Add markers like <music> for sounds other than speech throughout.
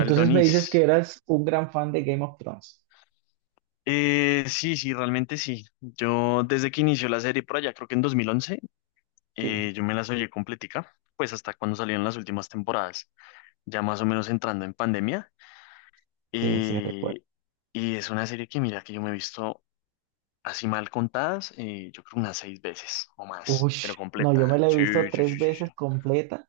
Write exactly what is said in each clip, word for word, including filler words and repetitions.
Tal me Donis. dices que eras un gran fan de Game of Thrones. Eh, sí, sí, realmente sí. Yo desde que inició la serie por allá, creo que en dos mil once, Sí. eh, yo me las oí completica, pues hasta cuando salieron las últimas temporadas, ya más o menos entrando en pandemia. Sí, sí, recuerdo. Eh, y es una serie que mira que yo me he visto así mal contadas, eh, yo creo unas seis veces o más, pero Ush, no, yo me completa. la he visto Sí, sí, tres sí, sí, sí, veces completa,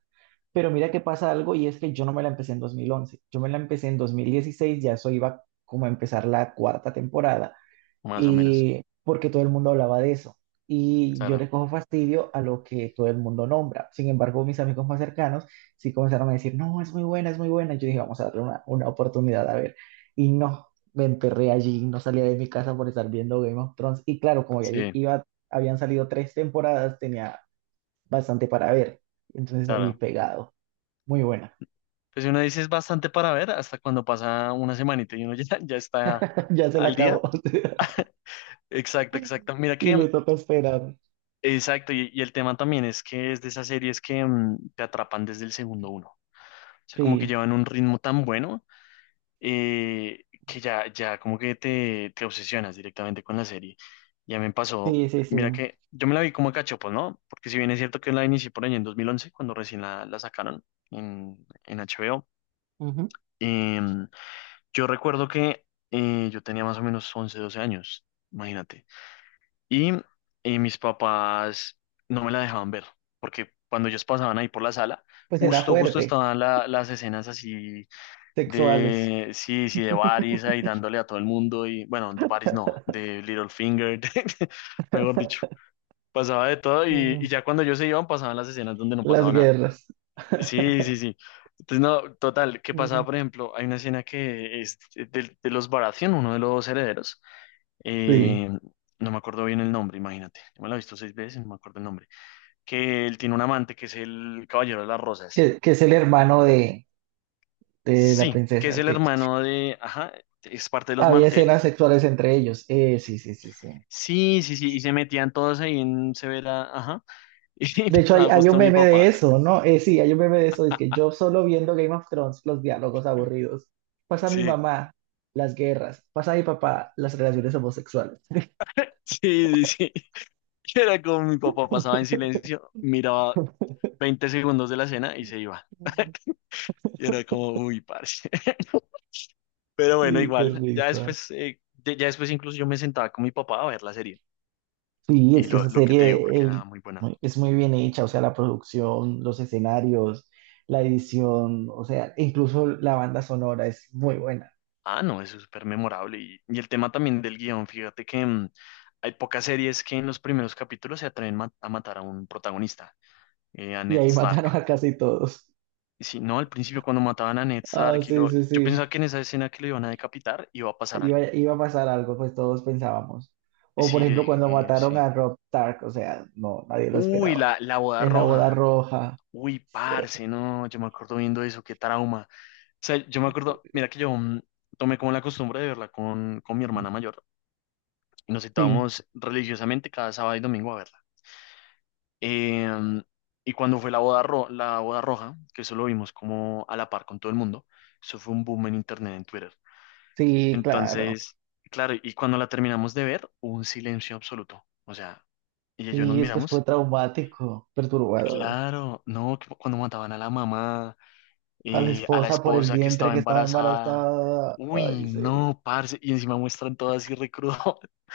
pero mira que pasa algo y es que yo no me la empecé en dos mil once. Yo me la empecé en dos mil dieciséis. Ya eso iba como a empezar la cuarta temporada. más o menos. Y porque todo el mundo hablaba de eso. Y yo Claro, le cojo fastidio a lo que todo el mundo nombra. Sin embargo, mis amigos más cercanos sí comenzaron a decir, no, es muy buena, es muy buena. Y yo dije, vamos a darle una, una oportunidad a ver. Y no, me enterré allí, no salía de mi casa por estar viendo Game of Thrones. Y claro, como ya allí sí, iba, habían salido tres temporadas, tenía bastante para ver. Entonces allí claro. pegado, muy buena. Pues si uno dice es bastante para ver, hasta cuando pasa una semanita y uno <laughs> ya, ya está <laughs> Ya se la al acabó. día. <laughs> Exacto, exacto. Mira Y que, le toca esperar. exacto, y, y el tema también es que es de esas series que mm, te atrapan desde el segundo uno. O sea, como que Sí, llevan un ritmo tan bueno, eh, que ya, ya como que te, te obsesionas directamente con la serie. Ya me pasó, sí, sí, mira sí. que yo me la vi como a cachopos, ¿no? Porque si bien es cierto que la inicié por ahí en dos mil once, cuando recién la, la sacaron en, en H B O. Ujú. em, yo recuerdo que eh, yo tenía más o menos once, doce años, imagínate. Y, eh, mis papás no me la dejaban ver, porque cuando ellos pasaban ahí por la sala, Pues era justo, justo fuerte. estaban la- las escenas así Sexuales. de, sí, sí, de Varys ahí dándole a todo el mundo y, bueno, de Varys no, de Littlefinger, <laughs> de- de- mejor dicho, pasaba de todo y, mm, y ya cuando ellos se iban pasaban las escenas donde no las pasaba nada. guerras. <laughs> Sí, sí, sí. Entonces, no, total, ¿qué Mm. pasaba? Por ejemplo, hay una escena que es de, de los Baratheon, uno de los herederos, Sí, eh, no me acuerdo bien el nombre, imagínate. Yo me la he visto seis veces, no me acuerdo el nombre. Que él tiene un amante que es el Caballero de las Rosas. que, que es el hermano de, de la Sí, que es princesa. el Sí. hermano de, ajá, es parte de los Había Martel. escenas sexuales entre ellos. Eh, sí, sí, sí, sí. Sí, sí, sí, y se metían todos ahí en Severa, ajá, <laughs> De y hecho, hay, pasaba hay un justo mi meme de papá. eso, ¿no? Eh, sí, hay un meme de eso. Es que <laughs> yo solo viendo Game of Thrones, los diálogos aburridos. Pasa mi Sí, mamá, las guerras. Pasa mi papá, las relaciones homosexuales. sí, sí, sí. Y era como mi papá pasaba en silencio, miraba veinte segundos de la escena y se iba. <laughs> Y era como, uy, parce. <laughs> Pero bueno, Sí, qué igual, ya risa. después, eh, de- ya después incluso yo me sentaba con mi papá a ver la serie. Sí, Y es que lo, esa lo que te digo, serie porque el- era muy buena. muy- es muy bien hecha, o sea, la producción, los escenarios, la edición, o sea, incluso la banda sonora es muy buena. Ah, no, eso es súper memorable. Y, y el tema también del guión, fíjate que mm, hay pocas series que en los primeros capítulos se atreven ma- a matar a un protagonista, eh, a Y Ned ahí <laughs> Stark. mataron a casi todos. Y si no, al principio cuando mataban a Ned Ah, Stark, y sí, lo, sí, yo pensaba sí. que en esa escena que lo iban a decapitar iba a pasar Iba, algo. iba a pasar algo, pues todos pensábamos. Y O por sí, yo ejemplo, cuando dije, eh, mataron sí. a Rob Stark, o sea, no, nadie lo Uy, esperaba. la, la boda En la boda roja. roja. Uy, Sí, parce, no, yo me acuerdo viendo eso, qué trauma. O sea, yo me acuerdo, mira que yo mm, tomé como la costumbre de verla con, con mi hermana mayor. Y nos sí, citábamos religiosamente cada sábado y domingo a verla. Em, y cuando fue la boda, ro- la boda roja, que eso lo vimos como a la par con todo el mundo, eso fue un boom en internet, en Twitter. sí, claro. Entonces, claro, y cuando la terminamos de ver, hubo un silencio absoluto. O sea, ella y yo nos Sí, es que fue miramos. traumático, perturbador. Claro, no, que cuando mataban a la mamá, A la eh, a la esposa por el esposa que vientre estaba que estaba embarazada. embarazada. Uy, Ay, sí. no, parce. Y encima muestran todo así recrudo. <laughs>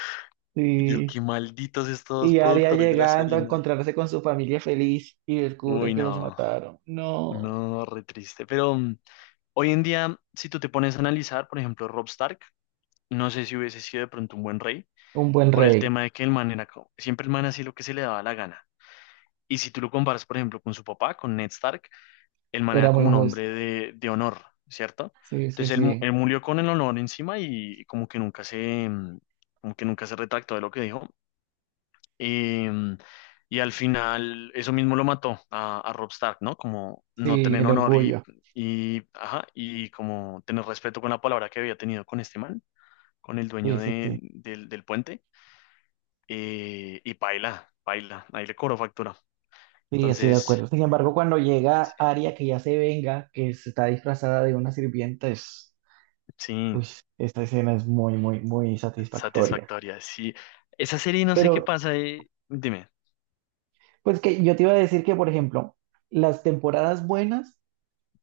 Yo, Sí. qué malditos estos Y Arya productores de la llegando serie, a ¿no? encontrarse con su familia feliz y descubre Uy, que los no, mataron. No. no, re triste. Pero mm, hoy en día, si tú te pones a analizar, por ejemplo, Rob Stark, no sé si hubiese sido de pronto un buen rey, Un buen por el rey. tema de que el man era, co- siempre el man hacía lo que se le daba la gana. Y si tú lo comparas, por ejemplo, con su papá, con Ned Stark, el man era Era como muy un justo. hombre de, de honor, ¿cierto? Sí, sí, Entonces él, mu- sí. él murió con el honor encima y, y como que nunca se, mm, como que nunca se retractó de lo que dijo. Y, mm, y al final eso mismo lo mató a, a Robb Stark, ¿no? Como no Sí, tener el honor y, orgullo. y, ajá, y como tener respeto con la palabra que había tenido con este man, con el dueño Sí, sí, de- sí. del, del puente. Eh, y paila, paila, ahí le cobró factura. Sí, estoy de Entonces, acuerdo. Sin embargo, cuando llega sí, Arya, que ya se venga, que se está disfrazada de una sirvienta, es... sí, Uy, esta escena es muy, muy, muy satisfactoria. satisfactoria. Sí, esa serie no sé qué Pero, pasa. eh, Dime, pues que yo te iba a decir que, por ejemplo, las temporadas buenas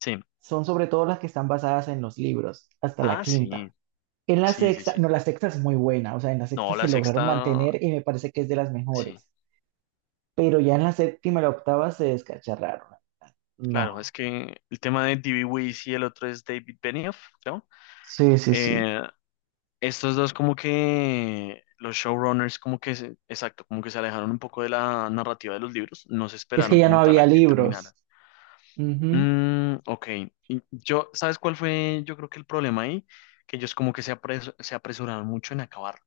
sí. son sobre todo las que están basadas en los libros, hasta la Ah, quinta. sí, En la sí, sí, sexta, no, sí. la sexta es muy buena, o sea, en la No, sexta la se lograron sexta, mantener y me parece que es de las sí. mejores, pero ya en la séptima y la octava se descacharraron. Claro, No, es que el tema de D B. Weiss y el otro es David Benioff, ¿no? sí, sí, sí. Eh, Estos dos como que los showrunners como que, se- exacto, como que se alejaron un poco de la narrativa de los libros, no se Es que esperaron ya no como tal había a que libros. terminara. Ujú. Mm, ok, y yo, ¿sabes cuál fue? Yo creo que el problema ahí, que ellos como que se, apres- se apresuraron mucho en acabar.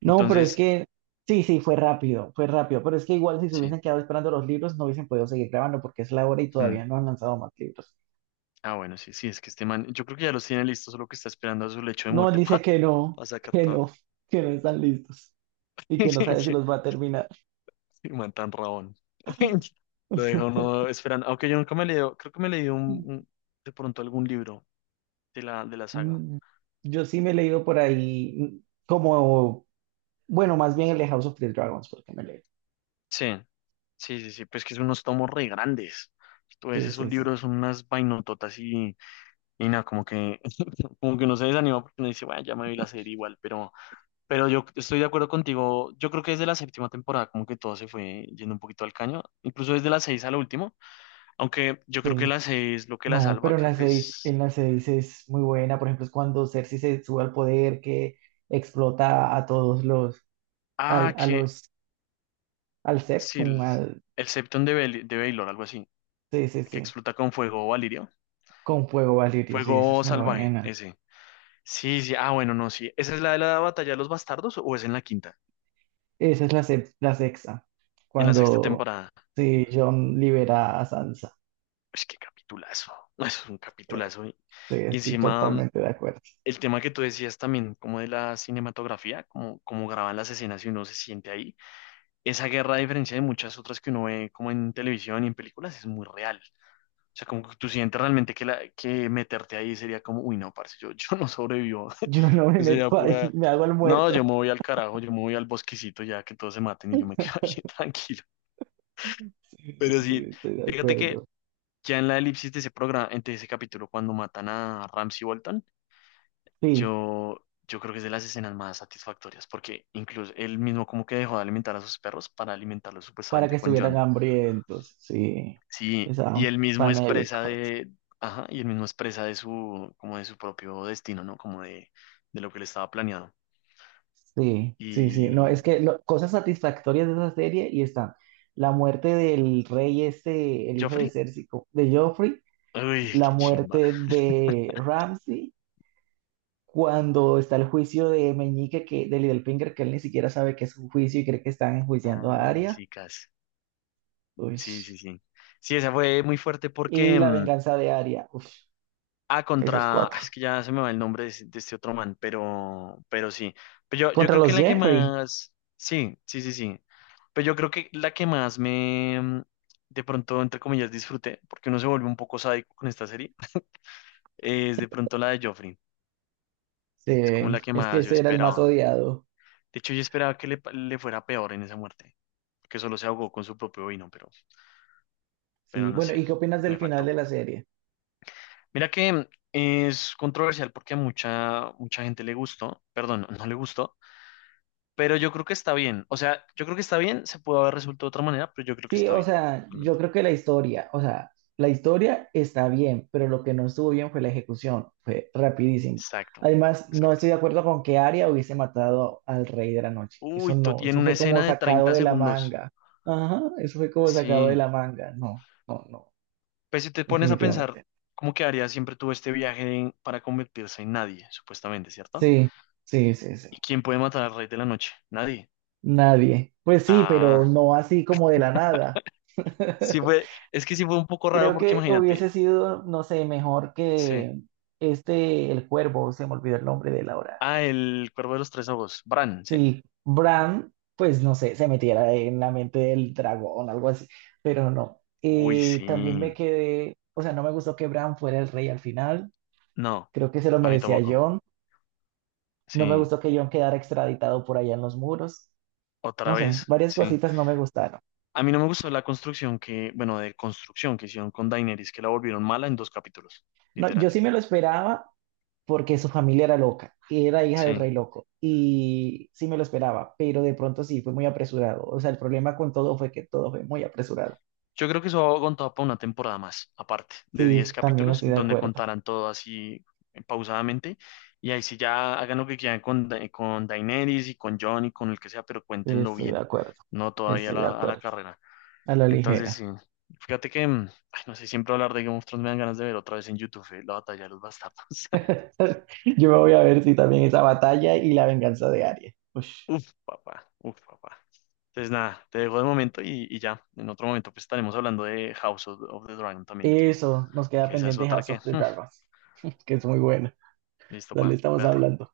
No, pero es Entonces, que, sí, sí, fue rápido, fue rápido, pero es que igual si se sí. hubiesen quedado esperando los libros no hubiesen podido seguir grabando porque es la hora y mm, todavía no han lanzado más libros. Ah, bueno, sí, sí, es que este man, yo creo que ya los tiene listos, solo que está esperando a su lecho de No, él muerte dice <laughs> que no, para sacar que todo. no, que no están listos y que no sabe si <laughs> los va a terminar. Y man tan rabón. <laughs> Lo deja uno esperando. Aunque yo nunca me leí, creo que me leí un, Mm. <laughs> un- de pronto algún libro de la, de la saga. Mm. Yo sí me he leído por ahí, mm, como, bueno, más bien el de House of the Dragons, porque me leí. Sí, sí, sí, sí. Pues que son unos tomos re grandes. Entonces Sí, esos sí, sí, libros son unas vainototas y, y nada, como que, <laughs> como que uno se desanima porque uno dice, bueno, ya me vi la serie igual, pero, pero, yo estoy de acuerdo contigo. Yo creo que desde la séptima temporada como que todo se fue yendo un poquito al caño, incluso desde la seis a la última, aunque yo creo que sí. la seis lo que la No, salva, pero en creo las que seis, es... en las seis es muy buena. Por ejemplo, es cuando Cersei se sube al poder, que explota a todos los, Ah, al, a que los, al sí, Septum, el, al, el Septon de, Bel- de Baylor, algo así, sí, sí, que sí, explota con fuego Valirio. con fuego valirio, sí, esa es Fuego muy salvaje, buena. ese. Sí, sí, ah, bueno, no, sí. ¿Esa es la de la batalla de los bastardos o es en la quinta? Esa es la, sex- la sexta, En la sexta cuando, temporada. sí, Jon libera a Sansa. Es que capitulazo. <laughs> Es un Sí, capitulazo. Y, sí, y estoy encima, mm, totalmente de acuerdo. el tema que tú decías también, como de la cinematografía, como, como graban las escenas y uno se siente ahí. Esa guerra, a diferencia de muchas otras que uno ve como en televisión y en películas, es muy real. O sea, como que tú sientes realmente que, la, que meterte ahí sería como, uy, no, parce, yo, <laughs> yo no sobrevivo. Yo no <laughs> me Sería meto ahí, <laughs> pura, me hago el no, yo muerto. me voy al carajo, yo me voy al bosquecito ya que todos se maten y yo me <laughs> quedo ahí tranquilo. Sí, Pero sí, sí, sí, estoy de fíjate que acuerdo. ya en la elipsis de ese programa, de ese capítulo, cuando matan a Ramsay Bolton, Sí, yo, yo creo que es de las escenas más satisfactorias, porque incluso él mismo como que dejó de alimentar a sus perros para alimentarlos para que supuestamente con estuvieran John. hambrientos, sí, Sí, y estaban él mismo es presa famélicos. de, ajá, y él mismo es presa de su, como de su propio destino, ¿no? Como de, de lo que le estaba planeado. Sí, sí, sí. No, es Y que lo- cosas satisfactorias de esa serie y están la muerte del rey este, el hijo de Joffrey, Cersei, co- de Joffrey, uy, la qué chimba. muerte de Ramsay, cuando está el juicio de Meñique, que, de Littlefinger, que él ni siquiera sabe que es un juicio y cree que están enjuiciando a Ah, Arya. chicas. Uy. Sí, sí, sí. Sí, esa fue muy fuerte Y porque la mm, venganza de Arya. Uf. Ah, Esas contra. Es cuatro. que ya se me va el nombre de, ese- de este otro man, pero, pero sí. Pero yo, yo Contra creo que los la que Jeffrey. más. Sí, sí, sí, sí. Pero yo creo que la que más me. mm, De pronto, entre comillas, disfruté, porque uno se vuelve un poco sádico con esta serie, <laughs> es de pronto la de Joffrey. Sí, Es como la que es que más yo ese era el más esperaba. odiado. De hecho, yo esperaba que le, pa- le fuera peor en esa muerte, que solo se ahogó con su propio vino, pero, pero Sí, no bueno, sé, ¿y qué opinas del me final de faltó. la serie? Mira que mm, es controversial porque a mucha, mucha gente le gustó, perdón, no le gustó. Pero yo creo que está bien. O sea, yo creo que está bien. Se pudo haber resuelto de otra manera, pero yo creo que Sí, está o bien. sea, yo Realmente. creo que la historia, o sea, la historia está bien, pero lo que no estuvo bien fue la ejecución, fue rapidísimo. Exacto. Además, no Exacto. estoy de acuerdo con que Arya hubiese matado al Rey de la Noche. Eso Uy, to- no, y en eso una fue como escena de sacado treinta de la segundos. manga. Ajá, eso fue como sacado de Sí. la manga. No, no, no, Pues si te pones a pensar, definitivamente. ¿cómo quedaría siempre tuvo este viaje en- para convertirse en nadie, supuestamente, ¿cierto? Sí, sí, sí, sí. ¿Y quién puede matar al rey de la noche? Nadie. Nadie. Pues sí, pero Ah, no así como de la nada. sí <laughs> fue. Es que sí fue un poco raro Creo porque que hubiese imagínate. sido, no sé, mejor Sí. que este, el cuervo, se me olvidó el nombre de la hora. Ah, el cuervo de los tres ojos. Bran, sí. Sí, Bran, pues no sé, se metiera en la mente del dragón, algo así, pero no. Uy, Eh, también me sí. quedé, o sea, no me gustó que Bran fuera el rey al final, No, creo que se lo a mí merecía tampoco. Jon, no me Sí. gustó que Jon quedara extraditado por allá en los muros, Otra no sé, vez, varias sí. cositas no me gustaron. A mí no me gustó la construcción que, bueno, de construcción que hicieron con Daenerys, que la volvieron mala en dos capítulos, No, yo literal. sí me lo esperaba, porque su familia era loca, era hija del Sí. rey loco y sí me lo esperaba, pero de pronto sí, fue muy apresurado. O sea, el problema con todo fue que todo fue muy apresurado. Yo creo que eso aguantaba para una temporada más, aparte, de diez Sí, también capítulos, estoy de donde acuerdo, contaran todo así, eh, pausadamente. Y ahí sí ya hagan lo que quieran con, Da- con Daenerys y con Jon y con el que sea, pero cuéntenlo estoy de bien, acuerdo, no todavía a estoy de la, a la acuerdo, carrera. a la Entonces, ligera. sí. Fíjate que, mm, ay, no sé, siempre hablar de Game of Thrones me dan ganas de ver otra vez en YouTube, eh, la batalla de los bastardos. <laughs> Yo me voy a ver si también esa batalla y la venganza de Arya. Ush. Uf, papá, uf, papá. Entonces, nada, te dejo de momento y, y ya. En otro momento, pues estaremos hablando de House of, of the Dragon también, que, Eso, nos queda que esa es pendiente otra House que. of the <laughs> Dragons, que es muy bueno. Listo, pa, Dale, estamos espérate. hablando.